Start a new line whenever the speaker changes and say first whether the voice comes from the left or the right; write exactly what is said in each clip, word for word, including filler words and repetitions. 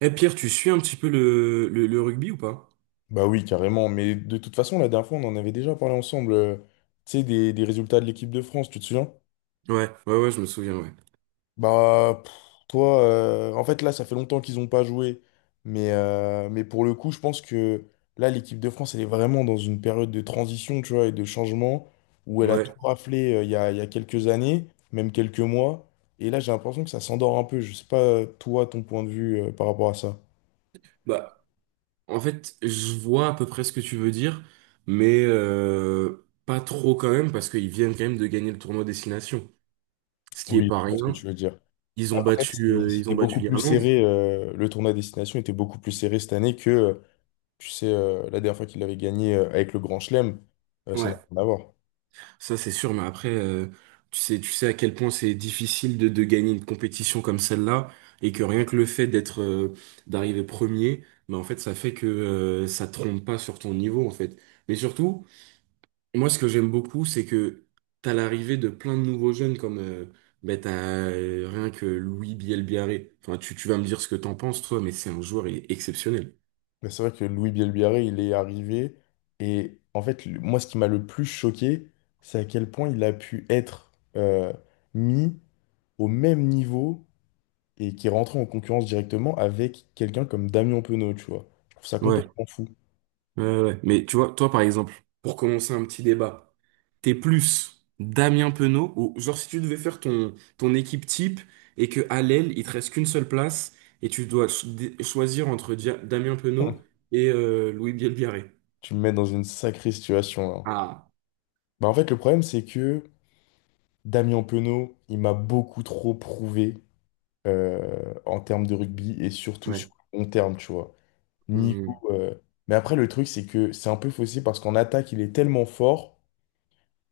right: Eh Pierre, tu suis un petit peu le, le, le rugby ou pas?
left: Bah oui, carrément. Mais de toute façon, la dernière fois, on en avait déjà parlé ensemble. Euh, tu sais, des, des résultats de l'équipe de France, tu te souviens?
right: Ouais, ouais, ouais, je me souviens, ouais.
left: Bah, pff, toi, euh, en fait, là, ça fait longtemps qu'ils n'ont pas joué. Mais, euh, mais pour le coup, je pense que là, l'équipe de France, elle est vraiment dans une période de transition, tu vois, et de changement, où elle a tout
right: Ouais.
left: raflé euh, il y a, il y a quelques années, même quelques mois. Et là, j'ai l'impression que ça s'endort un peu. Je sais pas, euh, toi, ton point de vue euh, par rapport à ça.
right: Bah, en fait, je vois à peu près ce que tu veux dire, mais euh, pas trop quand même, parce qu'ils viennent quand même de gagner le tournoi Destination. Ce qui est
left: Oui,
right: pas
left: je vois ce que
right: rien.
left: tu veux dire.
right: Ils ont
left: Après,
right: battu,
left: c'est-
right: euh, ils
left: c'était
right: ont battu
left: beaucoup plus
right: l'Irlande.
left: serré. Euh, le tournoi à destination était beaucoup plus serré cette année que, euh, tu sais, euh, la dernière fois qu'il avait gagné euh, avec le Grand Chelem, euh, ça n'a
right: Ouais.
left: rien à voir.
right: Ça, c'est sûr, mais après, euh, tu sais, tu sais à quel point c'est difficile de, de gagner une compétition comme celle-là, et que rien que le fait d'être, euh, d'arriver premier, bah, en fait, ça fait que, euh, ça te trompe pas sur ton niveau, en fait. Mais surtout, moi, ce que j'aime beaucoup, c'est que t'as l'arrivée de plein de nouveaux jeunes comme, euh, bah, t'as euh, rien que Louis Bielbiaré. Enfin, tu, tu vas me dire ce que t'en penses, toi, mais c'est un joueur, il est exceptionnel.
left: Mais c'est vrai que Louis Bielbiarré, il est arrivé. Et en fait, le- moi, ce qui m'a le plus choqué, c'est à quel point il a pu être euh, mis au même niveau et qui est rentré en concurrence directement avec quelqu'un comme Damien Penaud, tu vois. Je trouve ça
right: Ouais.
left: complètement fou.
right: Ouais, ouais, ouais. Mais tu vois, toi, par exemple, pour commencer un petit débat, t'es plus Damien Penaud ou genre si tu devais faire ton, ton équipe type et que à l'aile, il te reste qu'une seule place et tu dois cho- dé- choisir entre Dia- Damien Penaud et euh, Louis Bielbiarré.
left: Tu me mets dans une sacrée situation, là.
right: Ah,
left: Bah, en fait, le problème, c'est que. Damien Penaud, il m'a beaucoup trop prouvé euh, en termes de rugby et surtout
right: ouais.
left: sur le long terme, tu vois.
right: Hmm,
left: Niveau, euh, mais après, le truc, c'est que c'est un peu faussé parce qu'en attaque, il est tellement fort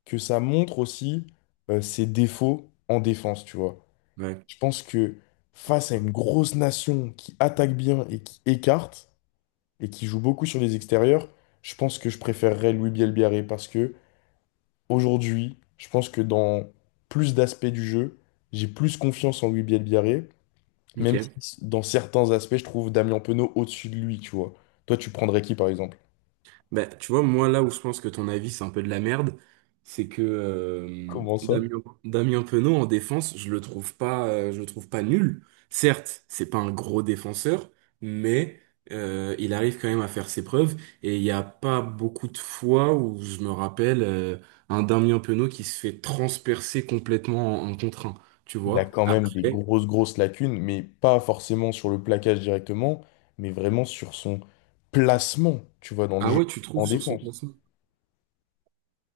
left: que ça montre aussi euh, ses défauts en défense, tu vois.
right: ouais.
left: Je pense que face à une grosse nation qui attaque bien et qui écarte et qui joue beaucoup sur les extérieurs, je pense que je préférerais Louis Bielbiaré parce que Aujourd'hui, je pense que dans plus d'aspects du jeu, j'ai plus confiance en Louis Bielbiarré,
right: Ok.
left: même si dans certains aspects, je trouve Damien Penaud au-dessus de lui, tu vois. Toi, tu prendrais qui, par exemple?
right: Bah, tu vois, moi, là où je pense que ton avis, c'est un peu de la merde, c'est que euh,
left: Comment ça?
right: Damien, Damien Penaud, en défense, je le trouve pas, euh, je le trouve pas nul. Certes, c'est pas un gros défenseur, mais euh, il arrive quand même à faire ses preuves. Et il n'y a pas beaucoup de fois où je me rappelle euh, un Damien Penaud qui se fait transpercer complètement en, en contre un, tu
left: Il a
right: vois.
left: quand même des
right: Après,
left: grosses, grosses lacunes, mais pas forcément sur le plaquage directement, mais vraiment sur son placement, tu vois, dans le
right: ah
left: jeu,
right: ouais, tu
left: en
right: trouves sur son
left: défense.
right: placement?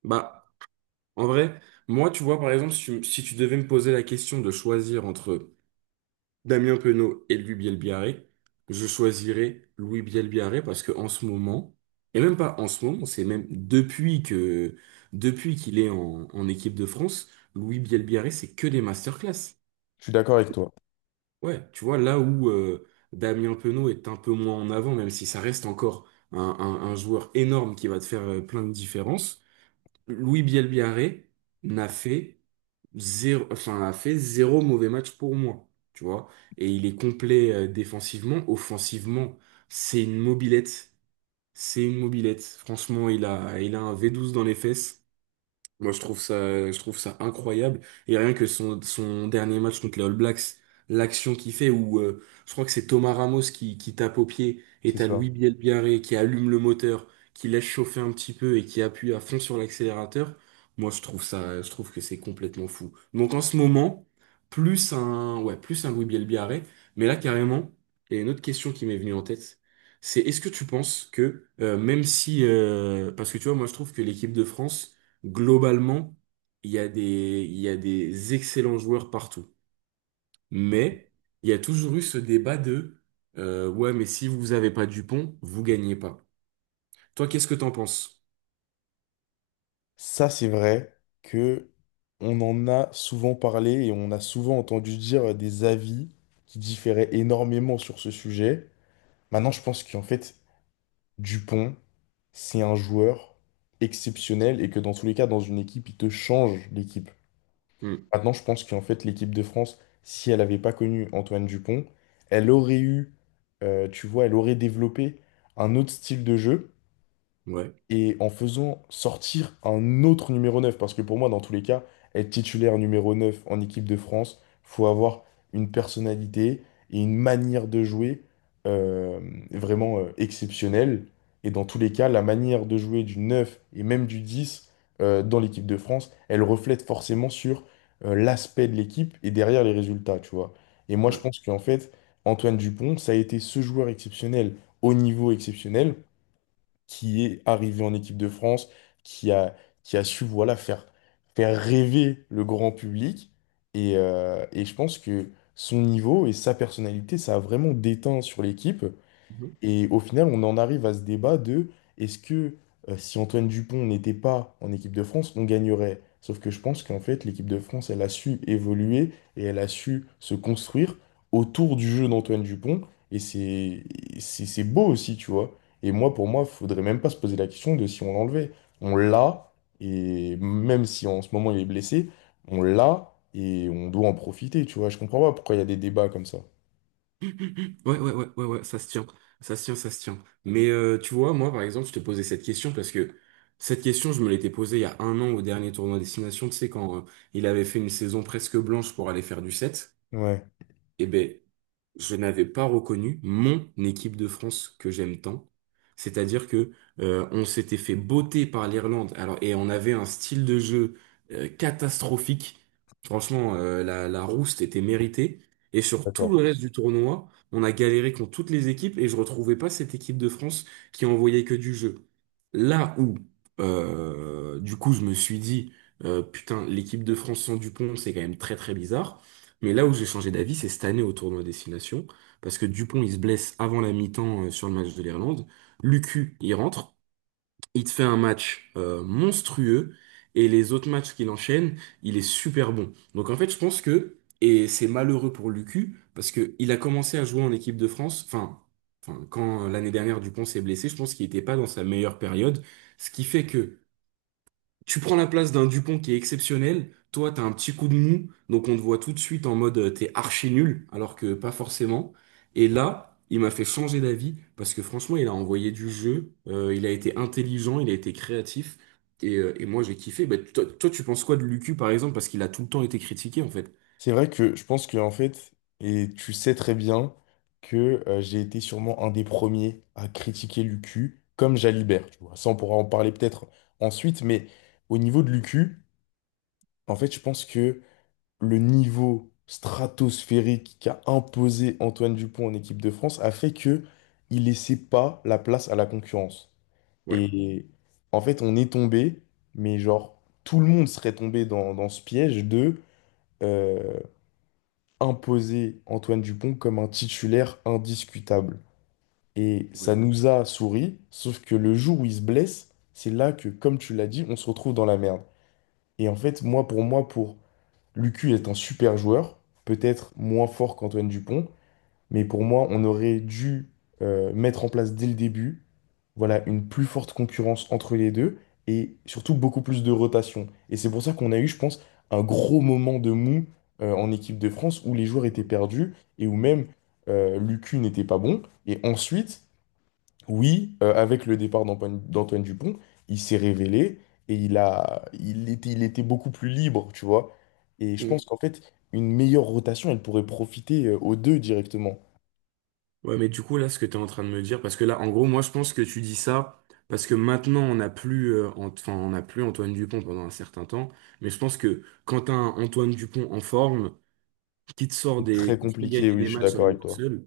right: Bah, en vrai, moi, tu vois, par exemple, si tu si tu devais me poser la question de choisir entre Damien Penaud et Louis Bielbiarré, je choisirais Louis Bielbiarré parce que en ce moment, et même pas en ce moment, c'est même depuis que depuis qu'il est en, en équipe de France, Louis Bielbiarré, c'est que des masterclass.
left: Je suis d'accord avec toi.
right: Ouais, tu vois, là où euh, Damien Penaud est un peu moins en avant, même si ça reste encore un, un- un joueur énorme qui va te faire euh, plein de différences, Louis Bielbiarré n'a fait zéro, enfin, a fait zéro mauvais match pour moi, tu vois. Et il est complet euh, défensivement, offensivement, c'est une mobilette, c'est une mobilette. Franchement, il a, il a un V douze dans les fesses. Moi, je trouve ça, je trouve ça incroyable. Et rien que son, son dernier match contre les All Blacks, l'action qu'il fait où euh, je crois que c'est Thomas Ramos qui, qui tape au pied et
left: C'est
right: t'as
left: ça.
right: Louis Bielbiarré qui allume le moteur, qui laisse chauffer un petit peu et qui appuie à fond sur l'accélérateur. Moi, je trouve ça, je trouve que c'est complètement fou. Donc en ce moment, plus un, ouais, plus un Louis Bielbiarré. Mais là, carrément, et une autre question qui m'est venue en tête, c'est est-ce que tu penses que euh, même si, euh, parce que tu vois, moi, je trouve que l'équipe de France globalement, il y a des, il y a des excellents joueurs partout. Mais il y a toujours eu ce débat de euh, ouais, mais si vous avez pas Dupont, vous gagnez pas. Toi, qu'est-ce que t'en penses?
left: Ça, c'est vrai que on en a souvent parlé et on a souvent entendu dire des avis qui différaient énormément sur ce sujet. Maintenant, je pense qu'en fait, Dupont, c'est un joueur exceptionnel et que dans tous les cas, dans une équipe, il te change l'équipe.
right: Hmm,
left: Maintenant, je pense qu'en fait, l'équipe de France, si elle n'avait pas connu Antoine Dupont, elle aurait eu, euh, tu vois, elle aurait développé un autre style de jeu
right: ouais,
left: et en faisant sortir un autre numéro neuf, parce que pour moi, dans tous les cas, être titulaire numéro neuf en équipe de France, faut avoir une personnalité et une manière de jouer euh, vraiment euh, exceptionnelle. Et dans tous les cas, la manière de jouer du neuf et même du dix euh, dans l'équipe de France, elle reflète forcément sur euh, l'aspect de l'équipe et derrière les résultats, tu vois. Et moi, je
right: ouais.
left: pense qu'en fait, Antoine Dupont, ça a été ce joueur exceptionnel, au niveau exceptionnel, qui est arrivé en équipe de France, qui a, qui a su voilà, faire, faire rêver le grand public. Et, euh, et je pense que son niveau et sa personnalité, ça a vraiment déteint sur l'équipe.
right: Mhm.
left: Et au final, on en arrive à ce débat de est-ce que euh, si Antoine Dupont n'était pas en équipe de France, on gagnerait? Sauf que je pense qu'en fait, l'équipe de France, elle a su évoluer et elle a su se construire autour du jeu d'Antoine Dupont. Et c'est c'est c'est beau aussi, tu vois. Et moi, pour moi, faudrait même pas se poser la question de si on l'enlevait. On l'a, et même si en ce moment il est blessé, on l'a et on doit en profiter, tu vois. Je comprends pas pourquoi il y a des débats comme ça.
right: Ouais, ouais, ouais, ouais, ouais, ça se tient. Ça se tient, ça se tient. Mais euh, tu vois, moi, par exemple, je te posais cette question parce que cette question, je me l'étais posée il y a un an au dernier tournoi Destination, tu sais, quand euh, il avait fait une saison presque blanche pour aller faire du set.
left: Ouais.
right: Eh ben, je n'avais pas reconnu mon équipe de France que j'aime tant. C'est-à-dire que euh, on s'était fait botter par l'Irlande. Alors et on avait un style de jeu euh, catastrophique. Franchement, euh, la, la rouste était méritée. Et sur tout le reste du tournoi, on a galéré contre toutes les équipes et je retrouvais pas cette équipe de France qui envoyait que du jeu. Là où, euh, du coup, je me suis dit, euh, putain, l'équipe de France sans Dupont, c'est quand même très très bizarre. Mais là où j'ai changé d'avis, c'est cette année au tournoi Destination, parce que Dupont, il se blesse avant la mi-temps euh, sur le match de l'Irlande. Lucu, il rentre, il te fait un match euh, monstrueux, et les autres matchs qu'il enchaîne, il est super bon. Donc en fait, je pense que, et c'est malheureux pour Lucu, parce que il a commencé à jouer en équipe de France, enfin, enfin, quand euh, l'année dernière Dupont s'est blessé, je pense qu'il n'était pas dans sa meilleure période, ce qui fait que tu prends la place d'un Dupont qui est exceptionnel. Toi, t'as un petit coup de mou, donc on te voit tout de suite en mode euh, t'es archi nul, alors que pas forcément. Et là, il m'a fait changer d'avis parce que franchement, il a envoyé du jeu, euh, il a été intelligent, il a été créatif. Et, euh, et moi, j'ai kiffé. Bah, toi, toi, tu penses quoi de Lucu, par exemple, parce qu'il a tout le temps été critiqué, en fait.
left: C'est vrai que je pense que en fait, et tu sais très bien que euh, j'ai été sûrement un des premiers à critiquer Lucu comme Jalibert, tu vois. Ça, on pourra en parler peut-être ensuite, mais au niveau de Lucu, en fait, je pense que le niveau stratosphérique qu'a imposé Antoine Dupont en équipe de France a fait que il laissait pas la place à la concurrence.
right: Ouais.
left: Et en fait, on est tombé, mais genre tout le monde serait tombé dans, dans ce piège de euh, imposé Antoine Dupont comme un titulaire indiscutable. Et
right: Ouais.
left: ça nous a souri, sauf que le jour où il se blesse, c'est là que, comme tu l'as dit, on se retrouve dans la merde. Et en fait, moi, pour moi, pour Lucu est un super joueur, peut-être moins fort qu'Antoine Dupont, mais pour moi, on aurait dû euh, mettre en place dès le début, voilà, une plus forte concurrence entre les deux et surtout beaucoup plus de rotation. Et c'est pour ça qu'on a eu, je pense, un gros moment de mou euh, en équipe de France où les joueurs étaient perdus et où même euh, Lucu n'était pas bon. Et ensuite, oui, euh, avec le départ d'Antoine d'Antoine Dupont, il s'est révélé et il a, il était, il était beaucoup plus libre, tu vois. Et je pense
right: Mhm.
left: qu'en fait, une meilleure rotation, elle pourrait profiter euh, aux deux directement.
right: Ouais, mais du coup, là, ce que tu es en train de me dire, parce que là, en gros, moi, je pense que tu dis ça parce que maintenant, on n'a plus, euh, Ant- enfin, on n'a plus Antoine Dupont pendant un certain temps. Mais je pense que quand tu un Antoine Dupont en forme, qui te sort
left: Très
right: des, qui te fait
left: compliqué,
right: gagner
left: oui,
right: des
left: je suis
right: matchs à
left: d'accord
right: lui
left: avec
right: tout
left: toi.
right: seul,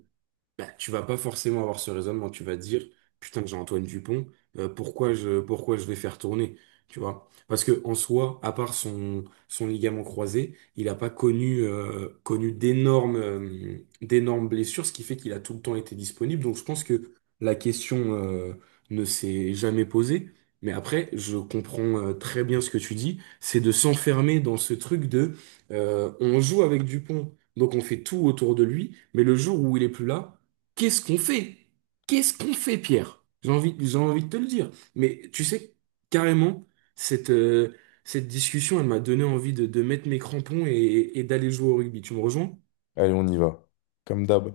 right: bah, tu vas pas forcément avoir ce raisonnement. Tu vas dire, putain, j'ai Antoine Dupont, euh, pourquoi je, pourquoi je vais faire tourner? Tu vois? Parce que en soi, à part son, son ligament croisé, il n'a pas connu, euh, connu d'énormes, euh, d'énormes blessures, ce qui fait qu'il a tout le temps été disponible. Donc je pense que la question, euh, ne s'est jamais posée. Mais après, je comprends euh, très bien ce que tu dis, c'est de s'enfermer dans ce truc de euh, on joue avec Dupont, donc on fait tout autour de lui, mais le jour où il est plus là, qu'est-ce qu'on fait? Qu'est-ce qu'on fait, Pierre? J'ai envie, j'ai envie de te le dire. Mais tu sais, carrément, cette, euh, cette discussion, elle m'a donné envie de, de mettre mes crampons et, et d'aller jouer au rugby. Tu me rejoins?
left: Allez, on y va. Comme d'hab.